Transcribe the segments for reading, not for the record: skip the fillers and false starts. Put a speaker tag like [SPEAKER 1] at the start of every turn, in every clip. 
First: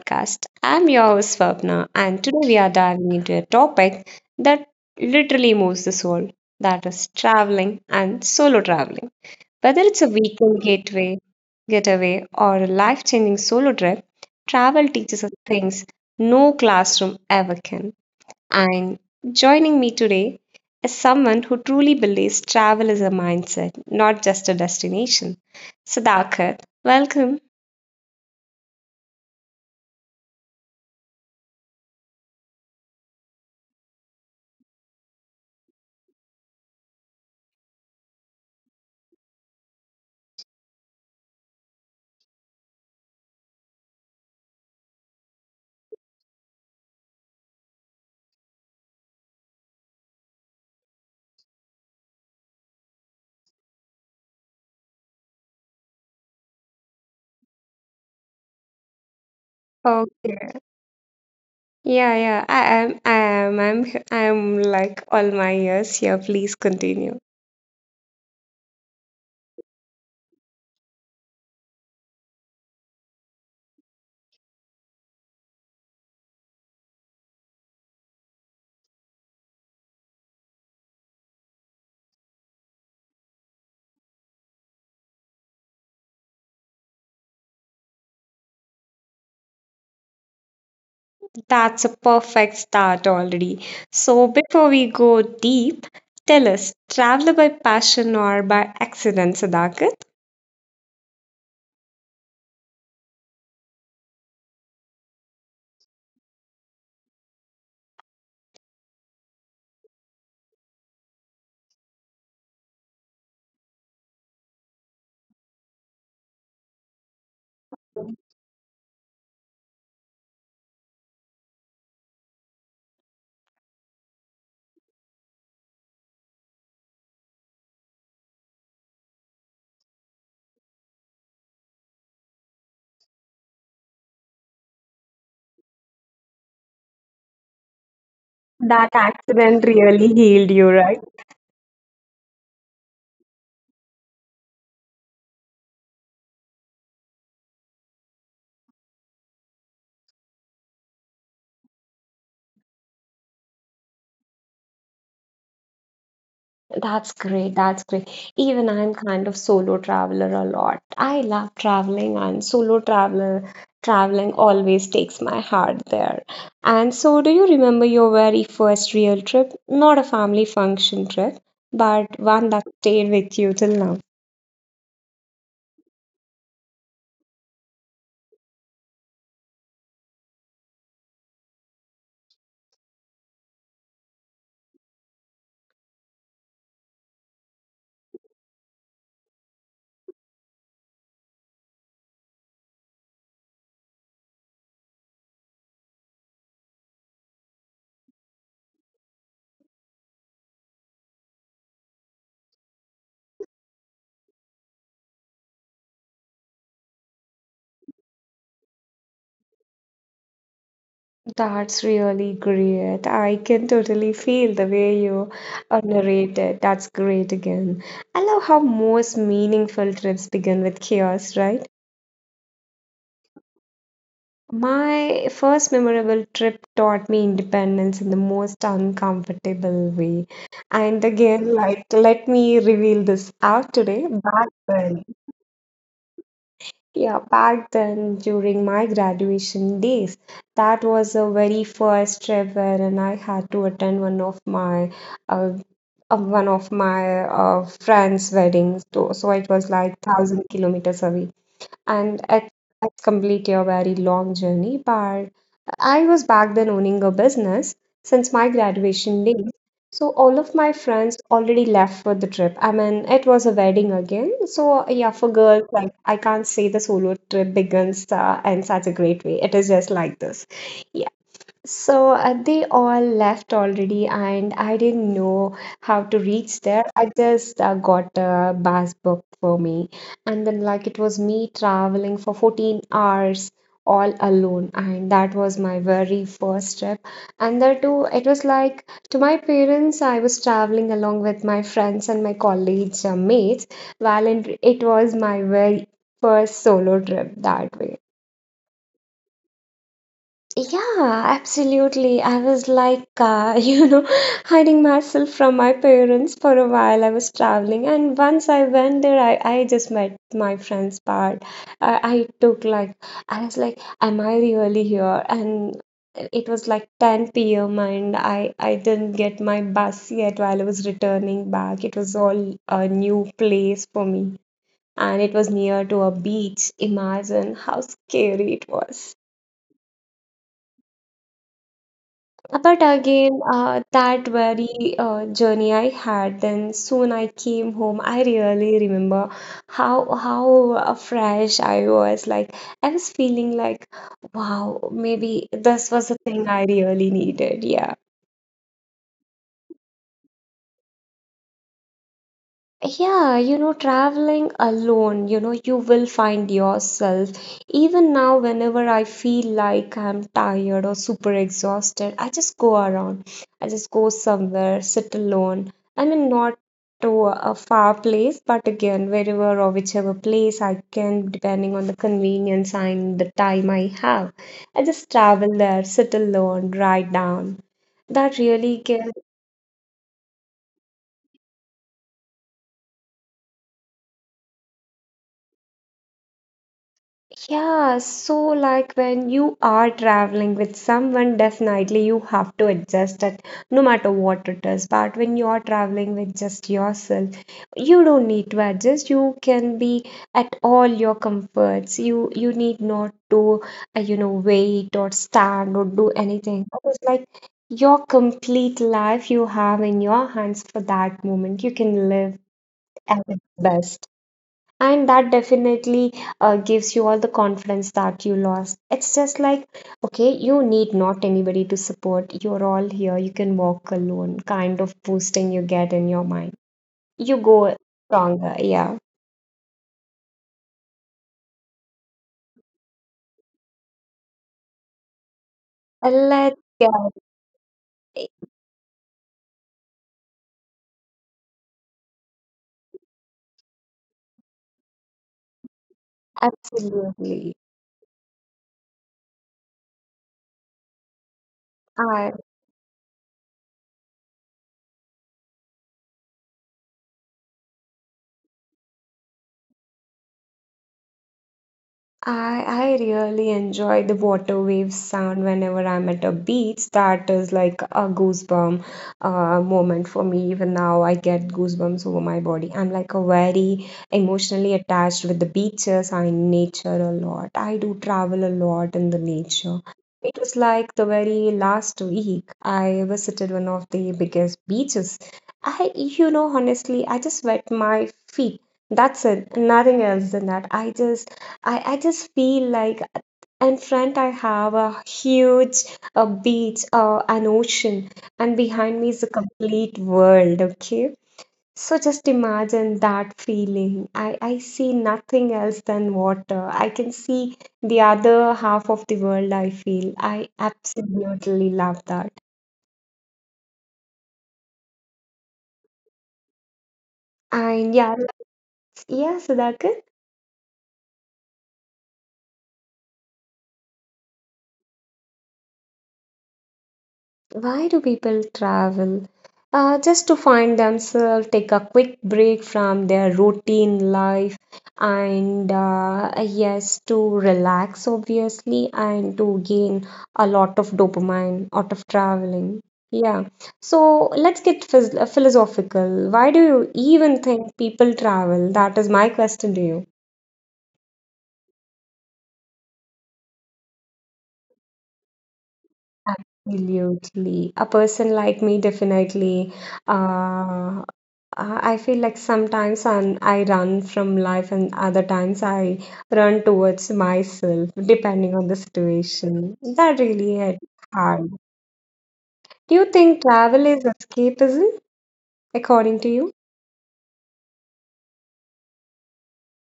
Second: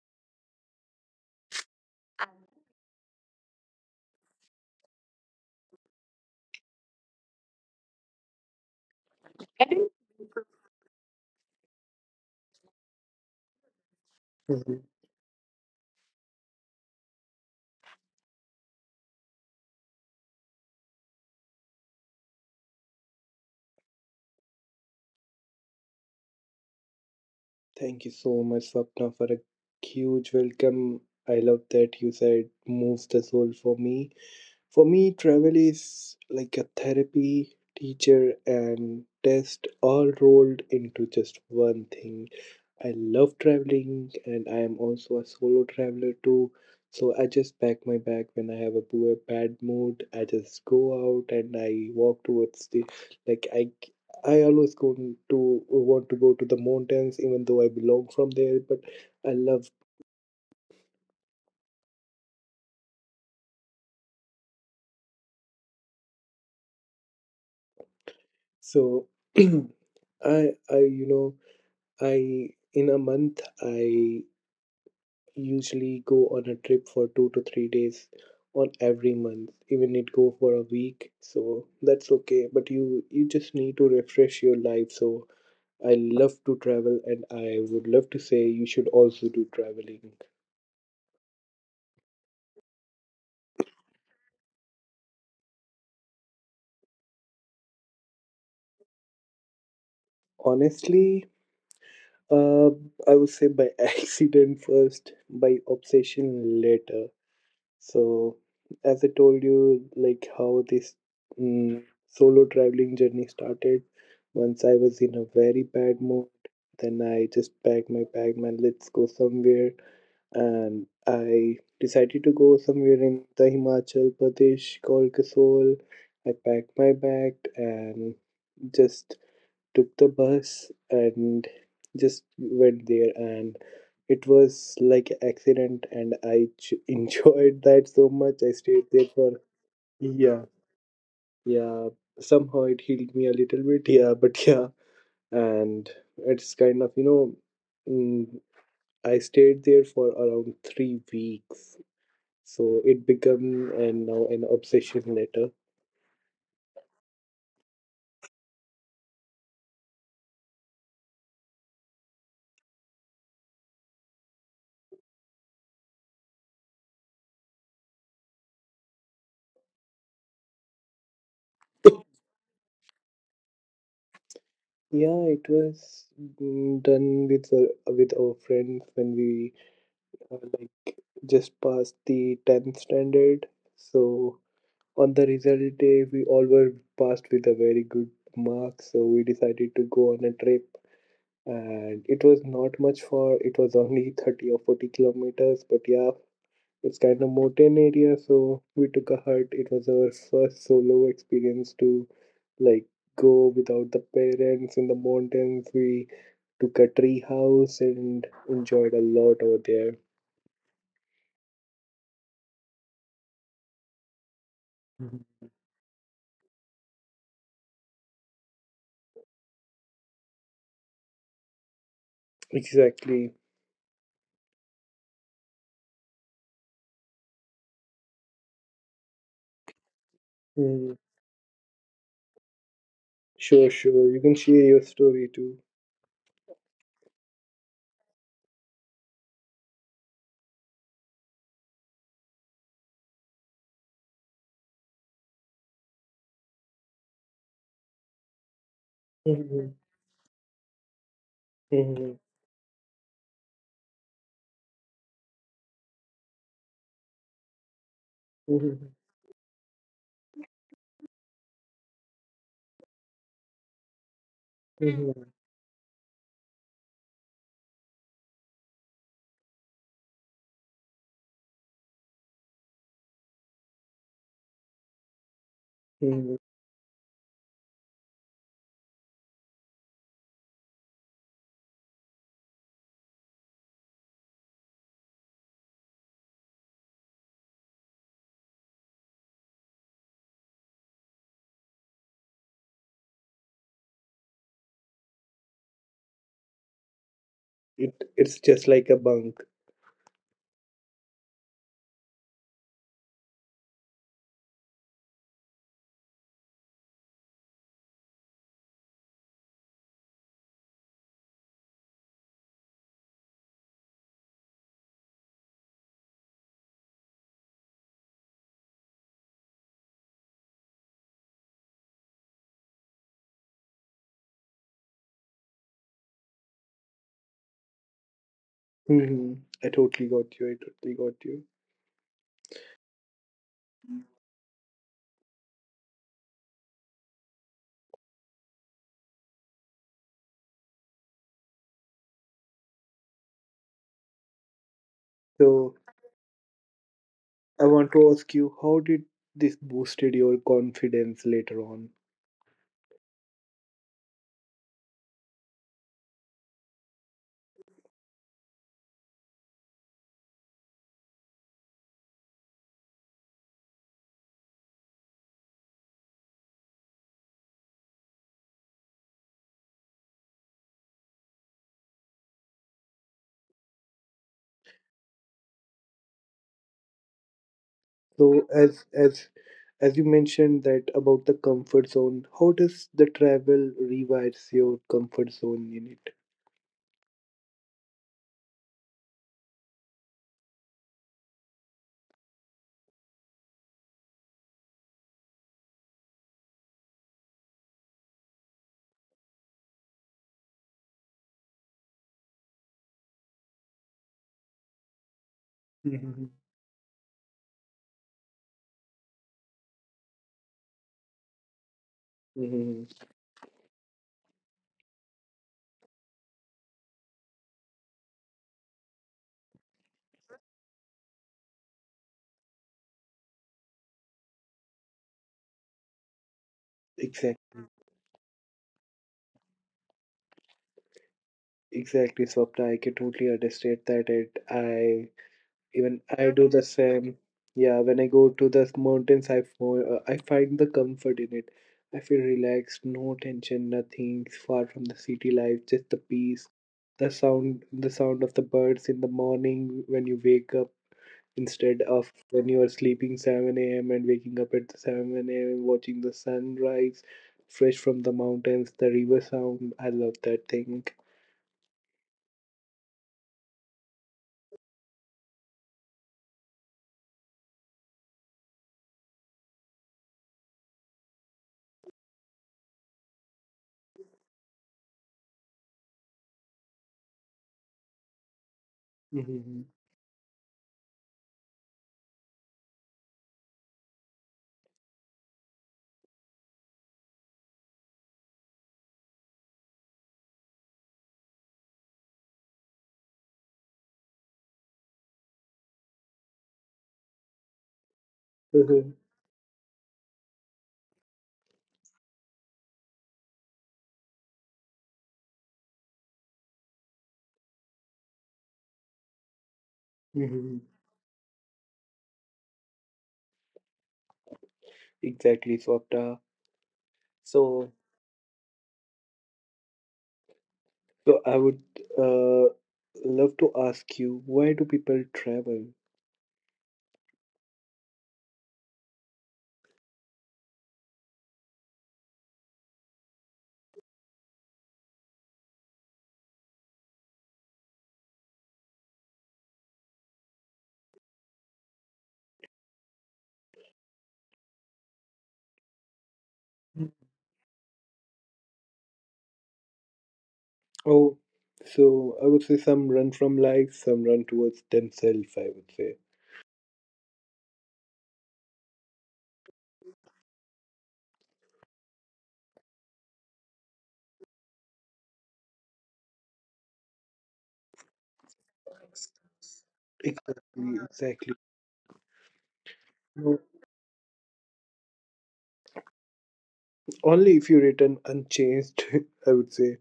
[SPEAKER 1] podcast. I'm your host, Swapna, and
[SPEAKER 2] Okay.
[SPEAKER 1] today we are diving into a topic that literally moves the soul, that is, traveling and solo traveling. Whether it's a weekend getaway, or a life changing solo trip, travel
[SPEAKER 2] Mhm.
[SPEAKER 1] teaches us things no classroom ever can. And joining me today is someone who truly believes travel is a mindset, not just a destination. Sudhakar, welcome.
[SPEAKER 2] Thank you so much, Swapna, for a huge welcome. I love that you said moves the soul for me. For me, travel is like a therapy, teacher, and test all rolled into just one thing. I love traveling and I am also a solo traveler too. So I just pack my bag when I have a poor bad mood. I just go out and I walk towards the like I always go to want to go to the mountains even though I belong from there, but I love.
[SPEAKER 1] Yeah, yeah. I am. I am. I'm. H- I'm like all my years here. Please continue.
[SPEAKER 2] So, I you know I in a month I usually go on a trip for 2 to 3 days on every month, even it go for a week. So that's okay, but you just need to refresh your life. So I love to travel, and I would love to say you should also do traveling.
[SPEAKER 1] That's a perfect start already. So before we go deep, tell us, travel by passion or by accident, Sadakit?
[SPEAKER 2] Honestly, uh, I would say by accident first, by obsession later. So, as I told you, like how this solo traveling journey started, once I was in a very bad mood, then I just packed my bag, man, let's go somewhere. And I decided to go somewhere in the Himachal Pradesh called Kasol. I packed my bag and just took the bus and just went there, and it was like a accident, and I enjoyed that so much. I
[SPEAKER 1] That
[SPEAKER 2] stayed there for,
[SPEAKER 1] accident really healed
[SPEAKER 2] yeah,
[SPEAKER 1] you, right?
[SPEAKER 2] yeah, somehow it healed me a little bit. Yeah, but yeah. And it's kind of mm, I stayed there for around 3 weeks, so it became, and now an obsession later.
[SPEAKER 1] That's great. That's great. Even I'm kind of solo traveler a lot. I love traveling, and solo traveler traveling always takes my heart there. And so do you remember your very first real trip? Not a family function trip, but one that stayed with you till now.
[SPEAKER 2] Yeah, it was done with our friends when we like just past the 10th standard. So on the result day, we all were passed with a very good mark, so we decided to go on a trip. And it was not much far. It was only 30 or 40 kilometers, but yeah, it's kind of mountain area, so we took a hut. It was our first solo experience to, like, go without the parents in the mountains. We took a tree house and enjoyed a lot over there.
[SPEAKER 1] That's really great. I can totally feel the way you
[SPEAKER 2] Mhm.
[SPEAKER 1] narrate it. That's great again. I love how most meaningful trips begin with chaos, right?
[SPEAKER 2] Exactly.
[SPEAKER 1] My first memorable trip taught me independence in the most uncomfortable way. And
[SPEAKER 2] Mhm.
[SPEAKER 1] again, like, let me reveal this out
[SPEAKER 2] Sure,
[SPEAKER 1] today.
[SPEAKER 2] sure. You can
[SPEAKER 1] Back
[SPEAKER 2] share your
[SPEAKER 1] then,
[SPEAKER 2] story too.
[SPEAKER 1] yeah, back then during my graduation days, that was the very first trip wherein I had to attend uh, one of my friends' weddings. So it was
[SPEAKER 2] Mhm.
[SPEAKER 1] like 1,000 kilometers away, and
[SPEAKER 2] Mhm.
[SPEAKER 1] it's completely a very long journey. But I was back then owning a business since my
[SPEAKER 2] Mhm.
[SPEAKER 1] graduation days. So all of my friends already left for the trip. I mean, it was a wedding again. So yeah,
[SPEAKER 2] Mhm.
[SPEAKER 1] for girls, like I can't say the solo trip begins in such a great way. It is just like this. So they all left already, and I didn't know how to
[SPEAKER 2] Mhm.
[SPEAKER 1] reach there. I just got a bus booked for me, and then like it was me traveling for 14 hours all alone, and that was my very first trip. And there too, it was like, to my parents, I was traveling along with my friends and my college mates, it was my very first solo trip that way.
[SPEAKER 2] It it's just like a bunk.
[SPEAKER 1] Yeah, absolutely. I was like, hiding myself from my parents for a while. I was traveling, and once I went there, I just met my friends part. I took like, I was like, am I really here? And it was like 10 p.m. and I didn't get my bus yet while I was returning back. It was all a new place for me, and it was near to a beach. Imagine how scary it was.
[SPEAKER 2] Hmm. I totally got you. I totally got you.
[SPEAKER 1] But again, that very journey I had, then soon I came home. I really remember how fresh I was. Like I was feeling like, wow, maybe
[SPEAKER 2] So
[SPEAKER 1] this was the thing I really
[SPEAKER 2] I
[SPEAKER 1] needed.
[SPEAKER 2] want
[SPEAKER 1] Yeah.
[SPEAKER 2] to ask you, how did this boosted your confidence later on?
[SPEAKER 1] Yeah, traveling alone, you will find yourself. Even now, whenever I feel like I'm tired or super exhausted, I just go around. I just go somewhere, sit alone. I mean, not to a far place, but again, wherever or whichever place I can, depending on the convenience and the time I have. I just travel there, sit alone, write down. That
[SPEAKER 2] So,
[SPEAKER 1] really
[SPEAKER 2] as
[SPEAKER 1] gives.
[SPEAKER 2] as as you mentioned that about the comfort zone, how does the travel rewires your comfort zone in it?
[SPEAKER 1] Yeah, so like when you are traveling with someone, definitely you have to adjust it no matter what it is. But when you are traveling with just yourself, you don't need to adjust. You can be at all your comforts. You need not to wait or stand or do
[SPEAKER 2] Mm-hmm.
[SPEAKER 1] anything. It's like your complete life you have in your hands for that moment. You can live
[SPEAKER 2] Mm-hmm.
[SPEAKER 1] at its best, and that definitely gives you all the confidence that you lost. It's just like, okay, you need not anybody to support, you're all here, you can walk alone, kind of boosting you get in your mind, you
[SPEAKER 2] Exactly.
[SPEAKER 1] go stronger. Yeah.
[SPEAKER 2] Exactly, Swapna. I can totally understand that. It. I even I
[SPEAKER 1] Let's
[SPEAKER 2] do the
[SPEAKER 1] get
[SPEAKER 2] same. Yeah, when I
[SPEAKER 1] it.
[SPEAKER 2] go to the mountains, I find the comfort in it. I feel relaxed, no tension, nothing. Far from the city life, just the peace, the
[SPEAKER 1] Absolutely,
[SPEAKER 2] sound, the sound of the birds in the morning when you wake up, instead of
[SPEAKER 1] i
[SPEAKER 2] when you are sleeping 7 a.m. and waking up at 7 a.m. watching the sunrise, fresh from the mountains, the river sound. I love that thing.
[SPEAKER 1] I really enjoy the water waves sound whenever I'm at a beach. That is like a goosebump moment for me. Even now, I get goosebumps over my body. I'm like a very emotionally attached with the beaches and nature a lot. I do travel a lot in the
[SPEAKER 2] Hmm.
[SPEAKER 1] nature. It was like the very last week I visited one of the biggest beaches. I, honestly, I just wet my feet. That's it. Nothing else than that. I just feel like in front I have a beach, an ocean, and behind me is a complete world, okay? So just imagine that feeling. I see nothing else than water. I can see the other half of the world, I feel. I
[SPEAKER 2] Mm-hmm.
[SPEAKER 1] absolutely love that.
[SPEAKER 2] Exactly, Swapta. So,
[SPEAKER 1] And yeah, yeah, Sudhakar.
[SPEAKER 2] so I would uh, love to ask you, why do people travel?
[SPEAKER 1] Why do people travel? Just to find themselves, take a quick break from their routine life, and yes, to relax, obviously, and to gain a lot of dopamine out of traveling. Yeah. So let's get phys philosophical. Why do you
[SPEAKER 2] Mm.
[SPEAKER 1] even think people travel? That is my question to you.
[SPEAKER 2] Oh, so I would say some run from life, some run towards themselves, I would say.
[SPEAKER 1] Absolutely. A person like me definitely. uh, I feel like sometimes I run from life, and other times I run towards myself, depending on the situation. That
[SPEAKER 2] Exactly,
[SPEAKER 1] really hit
[SPEAKER 2] exactly.
[SPEAKER 1] hard. Do you
[SPEAKER 2] No,
[SPEAKER 1] think travel is escapism, according to you?
[SPEAKER 2] only if you return unchanged, I would say.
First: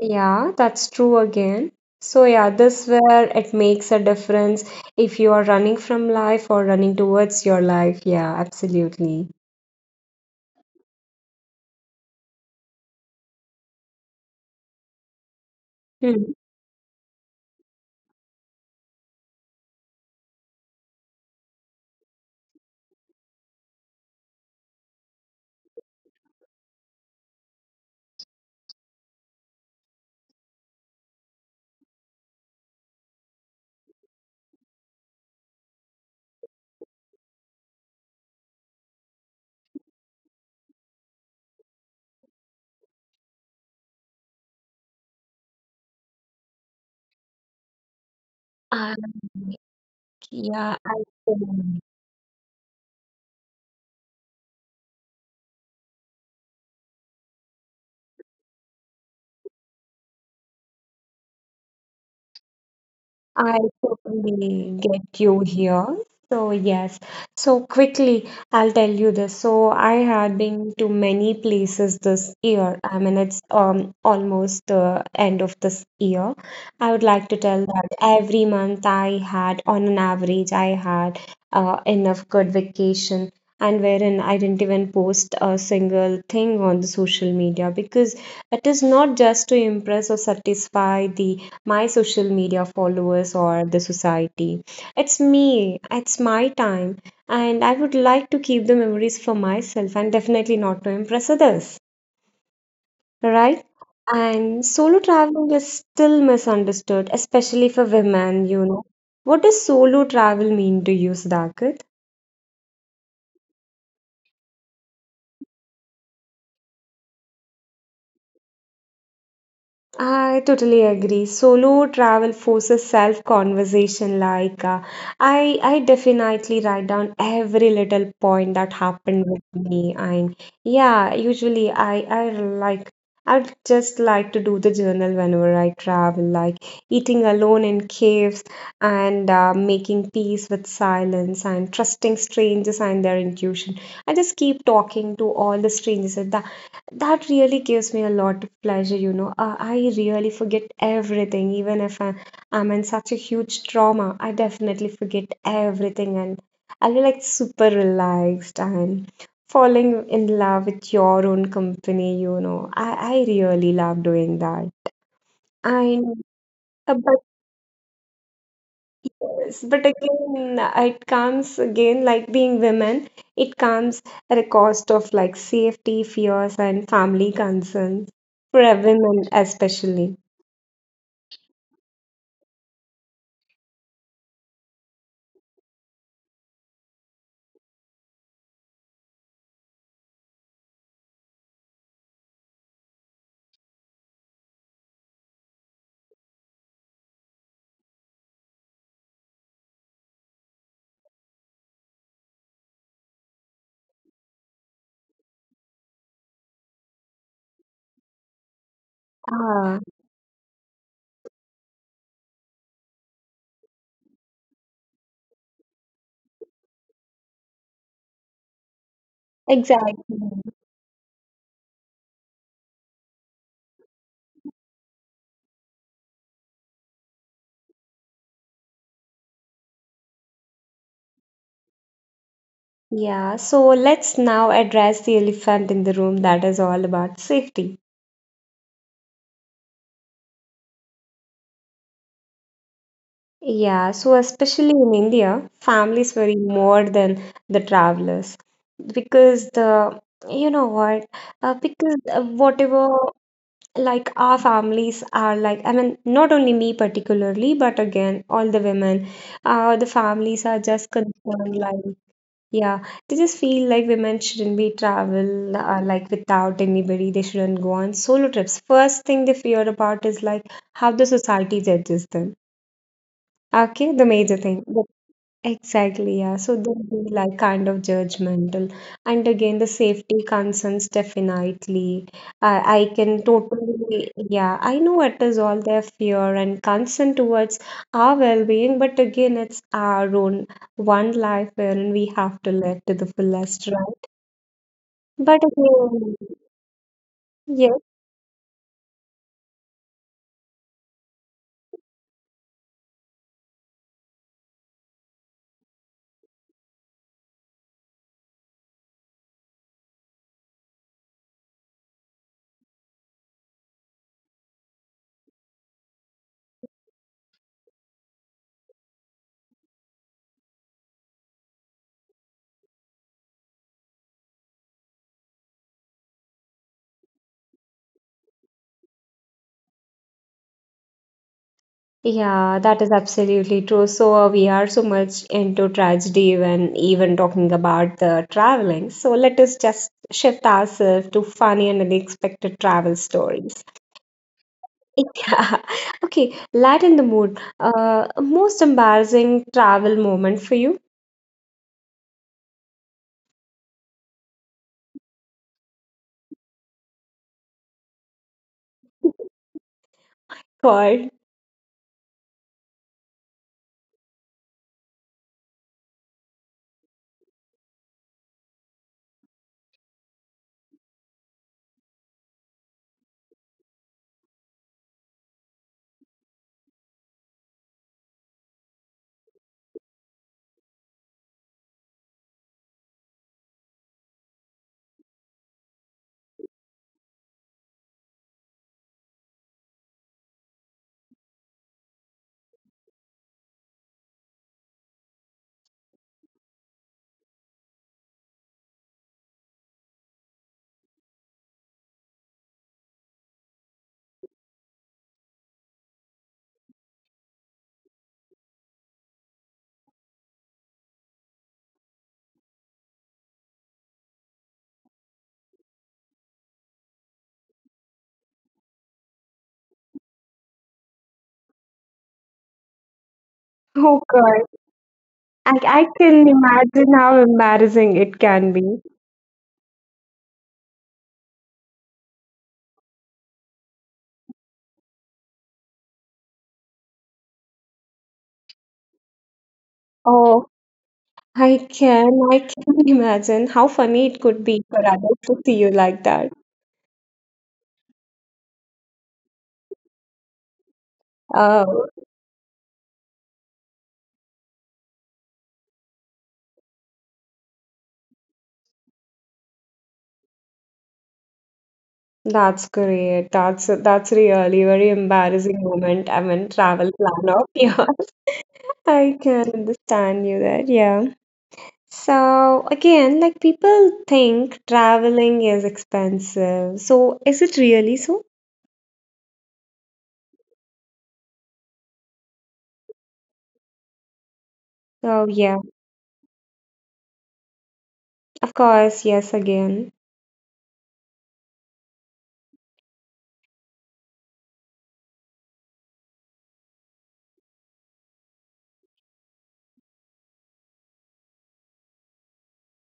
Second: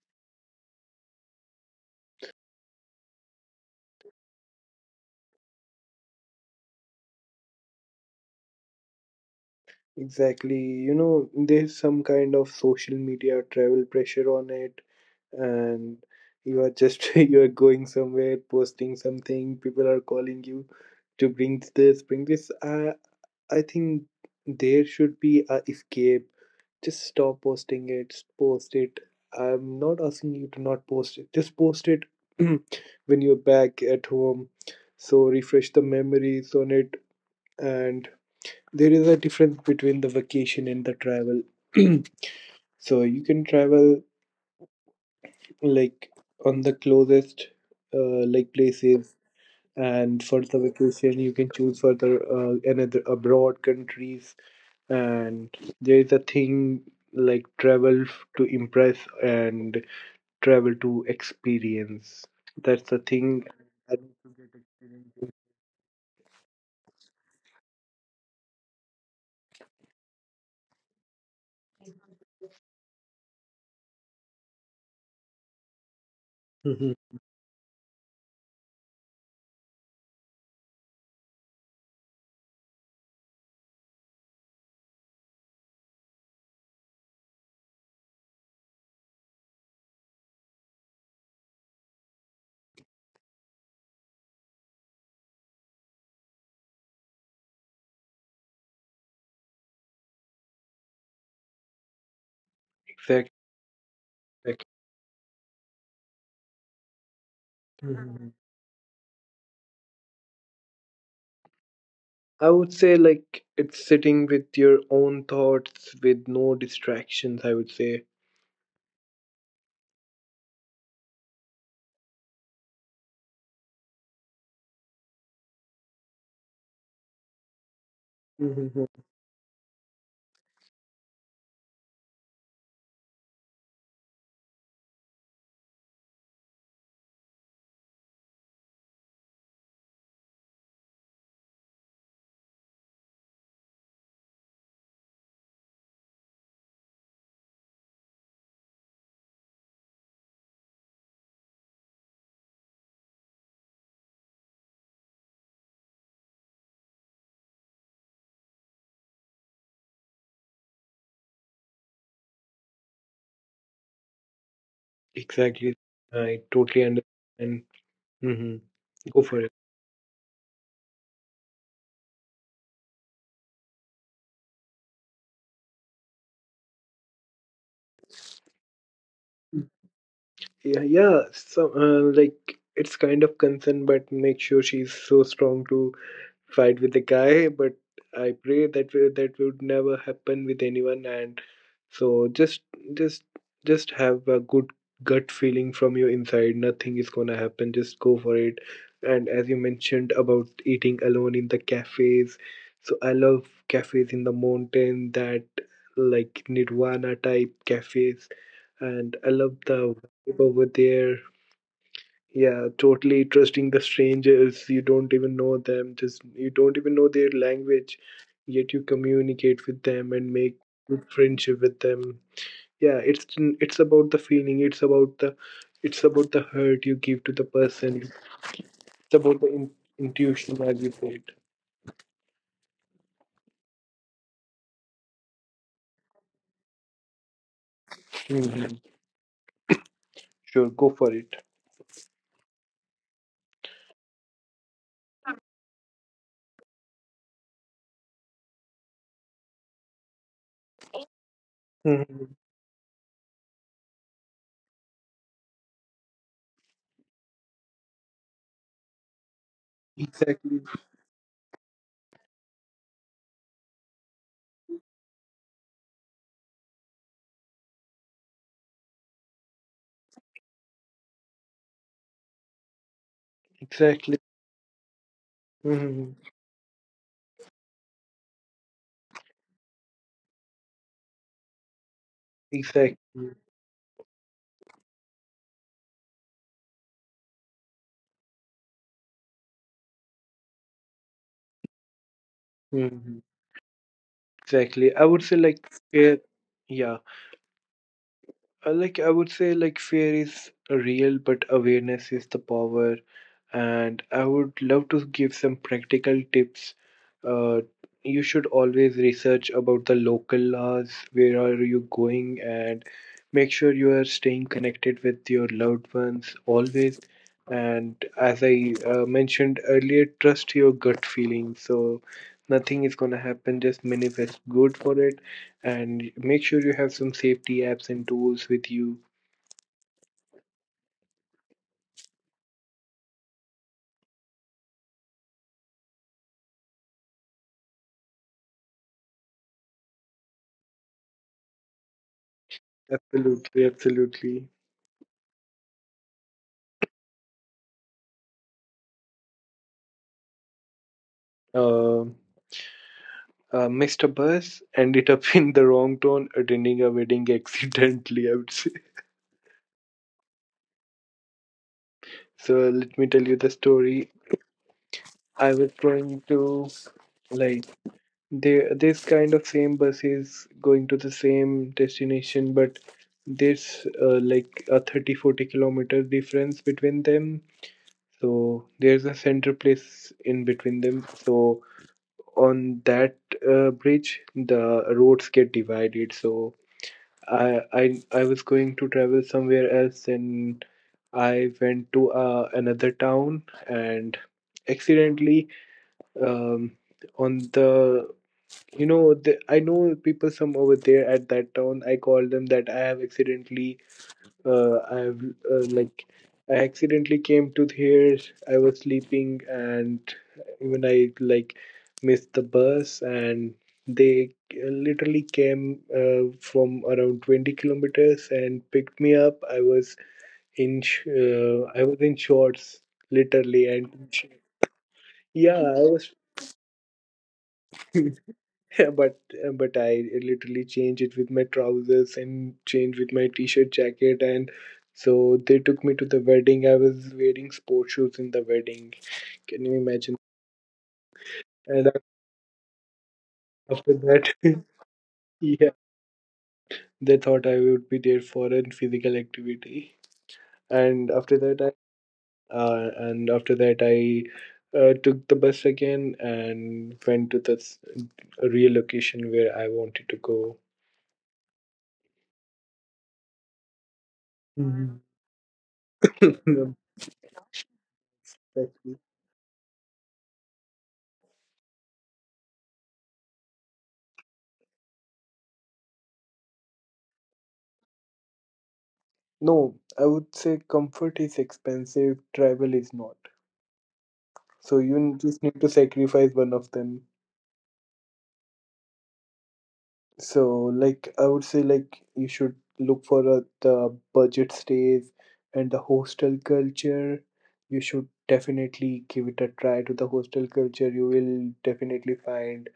[SPEAKER 1] Yeah, that's true again. So, yeah, this where it makes a difference if you are running from life or running towards your life. Yeah, absolutely.
[SPEAKER 2] Exactly. You know, there's some kind of social media travel pressure on it. And
[SPEAKER 1] Hmm.
[SPEAKER 2] you are just you are going somewhere, posting something, people are calling you to bring this, bring this. I think there should be a escape. Just stop posting it. Post it. I'm not asking you to not post it, just post it when you're back at home, so refresh the memories on it. And there is a difference between the vacation and the travel. So you can travel, like, on the closest like
[SPEAKER 1] Um,
[SPEAKER 2] places, and for the
[SPEAKER 1] yeah, I
[SPEAKER 2] vacation you can choose further, another abroad countries. And there is a thing like travel to impress and travel to experience. That's the thing.
[SPEAKER 1] I
[SPEAKER 2] I need to get
[SPEAKER 1] totally
[SPEAKER 2] experience.
[SPEAKER 1] get you here. So, yes. So, quickly, I'll tell you this. So, I had been to many places this year. I mean, it's almost the end of this year. I
[SPEAKER 2] Mhm.
[SPEAKER 1] would like to tell that every month I had, on an average, I had enough good vacation, and wherein I didn't even post a single thing on the social media because it is not just to impress or satisfy the my social media followers or the society. It's me, it's my time, and I would like to keep the memories for myself and definitely not to impress others,
[SPEAKER 2] Exactly,
[SPEAKER 1] right? And
[SPEAKER 2] exactly.
[SPEAKER 1] solo traveling is still misunderstood, especially for
[SPEAKER 2] Mhm.
[SPEAKER 1] women. What does solo travel mean to you, Sudhakar?
[SPEAKER 2] I would say like it's sitting with your own thoughts with no distractions, I would say.
[SPEAKER 1] I totally agree. Solo travel forces self-conversation. Like, I definitely write down every little point that happened with me, and yeah, usually I'd just like to do the journal whenever I travel, like eating alone in caves and making peace with silence and trusting strangers and their intuition. I just keep talking to all the strangers. That really gives me a lot of pleasure. I really forget everything, even if I'm in such a huge trauma. I definitely forget everything, and I'll be like super relaxed and falling in love with your own company. I really love doing that.
[SPEAKER 2] Exactly.
[SPEAKER 1] And
[SPEAKER 2] I totally
[SPEAKER 1] but
[SPEAKER 2] understand. Mhm. Go for
[SPEAKER 1] Yes,
[SPEAKER 2] it.
[SPEAKER 1] but again, it comes again, like being women, it comes at a cost of like safety fears and family concerns for a women especially.
[SPEAKER 2] Yeah, yeah. So, like, it's kind of concern, but make sure she's so strong to fight with the guy. But I pray that that would never happen with anyone. And so just just have a good gut feeling from your inside. Nothing is gonna happen. Just go for it. And as you mentioned about eating alone in the cafes, so I love cafes in the mountain, that like Nirvana type cafes, and I love the
[SPEAKER 1] Ah,
[SPEAKER 2] vibe over there. Yeah, totally trusting the strangers. You don't even know them. Just you don't even know their language, yet you communicate with them
[SPEAKER 1] exactly.
[SPEAKER 2] and make good friendship with them. Yeah, it's about the feeling. It's about the hurt you give to the person. It's about the intuition, as you said.
[SPEAKER 1] Yeah, so let's now address the elephant in the room, that is all about safety.
[SPEAKER 2] Mhm. Sure, go for it.
[SPEAKER 1] Yeah, so especially in India, families worry more than the travelers because the you know what, because
[SPEAKER 2] Hmm.
[SPEAKER 1] whatever, like our families are, like, I mean not only me particularly but again all the women, the
[SPEAKER 2] Exactly.
[SPEAKER 1] families are just concerned, like, yeah, they just feel like women shouldn't be travel, like without anybody, they shouldn't go on solo trips. First thing they fear about is like how the society judges them,
[SPEAKER 2] Exactly.
[SPEAKER 1] okay, the major thing.
[SPEAKER 2] Hmm.
[SPEAKER 1] Exactly, yeah. So they'll be like kind of judgmental. And again, the safety concerns definitely. I
[SPEAKER 2] Exactly.
[SPEAKER 1] I can totally, yeah, I know it is all their fear and concern towards our well-being, but again, it's our own one life wherein we have to live to
[SPEAKER 2] Hmm.
[SPEAKER 1] the fullest, right?
[SPEAKER 2] Exactly. I would say
[SPEAKER 1] But
[SPEAKER 2] like fair.
[SPEAKER 1] again,
[SPEAKER 2] Yeah,
[SPEAKER 1] yeah.
[SPEAKER 2] Uh, like I would say, like, fear is real, but awareness is the power. And I would love to give some practical tips. Uh, you should always research about the local laws. Where are you going? And make sure you are staying connected with your loved ones always. And as I mentioned earlier, trust your gut feeling. So nothing is gonna happen. Just manifest good for it, and make sure you have some safety apps and tools with you.
[SPEAKER 1] Yeah, that is absolutely true. So we are so much into tragedy when even talking about the traveling. So let us just shift ourselves to funny and unexpected travel
[SPEAKER 2] Absolutely,
[SPEAKER 1] stories.
[SPEAKER 2] absolutely.
[SPEAKER 1] Yeah. Okay, lighten the mood. Most embarrassing travel moment for you?
[SPEAKER 2] Uh, Missed a bus, ended up in the wrong town, attending a wedding accidentally, I would say.
[SPEAKER 1] God.
[SPEAKER 2] So let me tell you the story. I was going to, like, there, this kind of same buses going to the same destination, but there's like a 30-40 kilometer difference between them. So there's a center place in between them. So on that bridge the roads get divided, so I was going to travel somewhere else, and I went to another town, and accidentally, um, on the you know the, I know people some over there at that town. I called them that I have accidentally I have like I accidentally came to here. I was sleeping, and even I, like, missed the bus, and they literally came from around 20 kilometers and picked me up. I was in shorts, literally,
[SPEAKER 1] Oh
[SPEAKER 2] and
[SPEAKER 1] God. I,
[SPEAKER 2] yeah,
[SPEAKER 1] I
[SPEAKER 2] I was.
[SPEAKER 1] can imagine how embarrassing it can be.
[SPEAKER 2] But I literally change it with my trousers and change with my t-shirt jacket, and so they took me to the wedding. I was wearing sports shoes in the wedding. Can you imagine?
[SPEAKER 1] Oh, I
[SPEAKER 2] And
[SPEAKER 1] can. I can imagine how funny
[SPEAKER 2] after
[SPEAKER 1] it could
[SPEAKER 2] that,
[SPEAKER 1] be for others to see you
[SPEAKER 2] yeah,
[SPEAKER 1] like that.
[SPEAKER 2] they thought I would be there for a physical activity. And after that, I
[SPEAKER 1] Oh,
[SPEAKER 2] uh, and after that I uh, took the bus again and went to the real location where I wanted to go.
[SPEAKER 1] that's great. That's really very embarrassing moment. I mean,
[SPEAKER 2] Mhm.
[SPEAKER 1] travel planner of yours. I can understand you there. Yeah. So again, like people think traveling is expensive. So is it really so?
[SPEAKER 2] No, I would say comfort is expensive, travel is not. So you
[SPEAKER 1] Oh
[SPEAKER 2] n- just
[SPEAKER 1] yeah,
[SPEAKER 2] need to sacrifice one of them.
[SPEAKER 1] of course, yes again.
[SPEAKER 2] So, like, I would say like you should look for the budget stays and the hostel culture. You should definitely give it a try to the hostel culture. You will definitely find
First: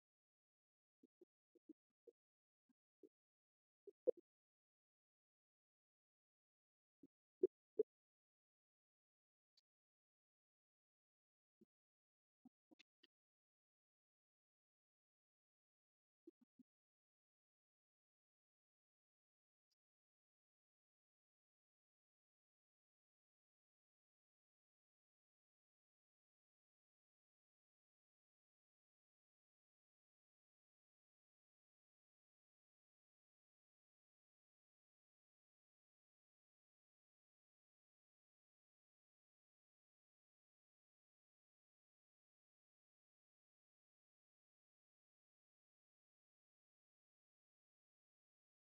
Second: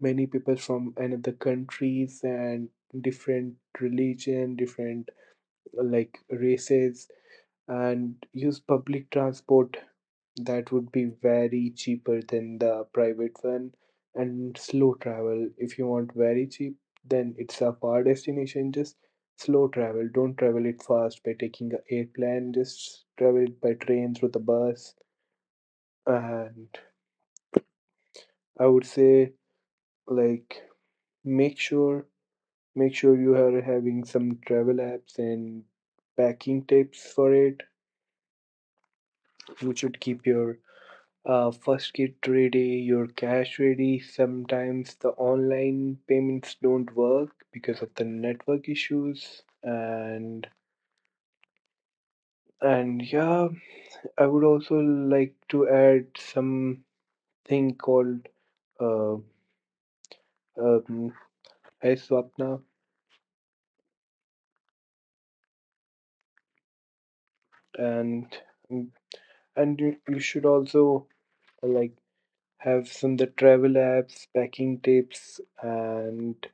[SPEAKER 2] many people from another countries and different religion, different, like races, and use public transport. That would be very cheaper than the private one. And slow travel, if you want very cheap, then it's a far destination. Just slow travel, don't travel it fast by taking a airplane. Just travel it by train, through the bus. And I would say, like, make sure make sure you are having some travel apps and packing tips for it. You should keep your, first get ready, your cash ready. Sometimes the online payments don't work because of the network issues, and yeah, I would also like to add something called, uh, um, hey Swapna, and and you should also, like, have some the travel apps, packing tips, and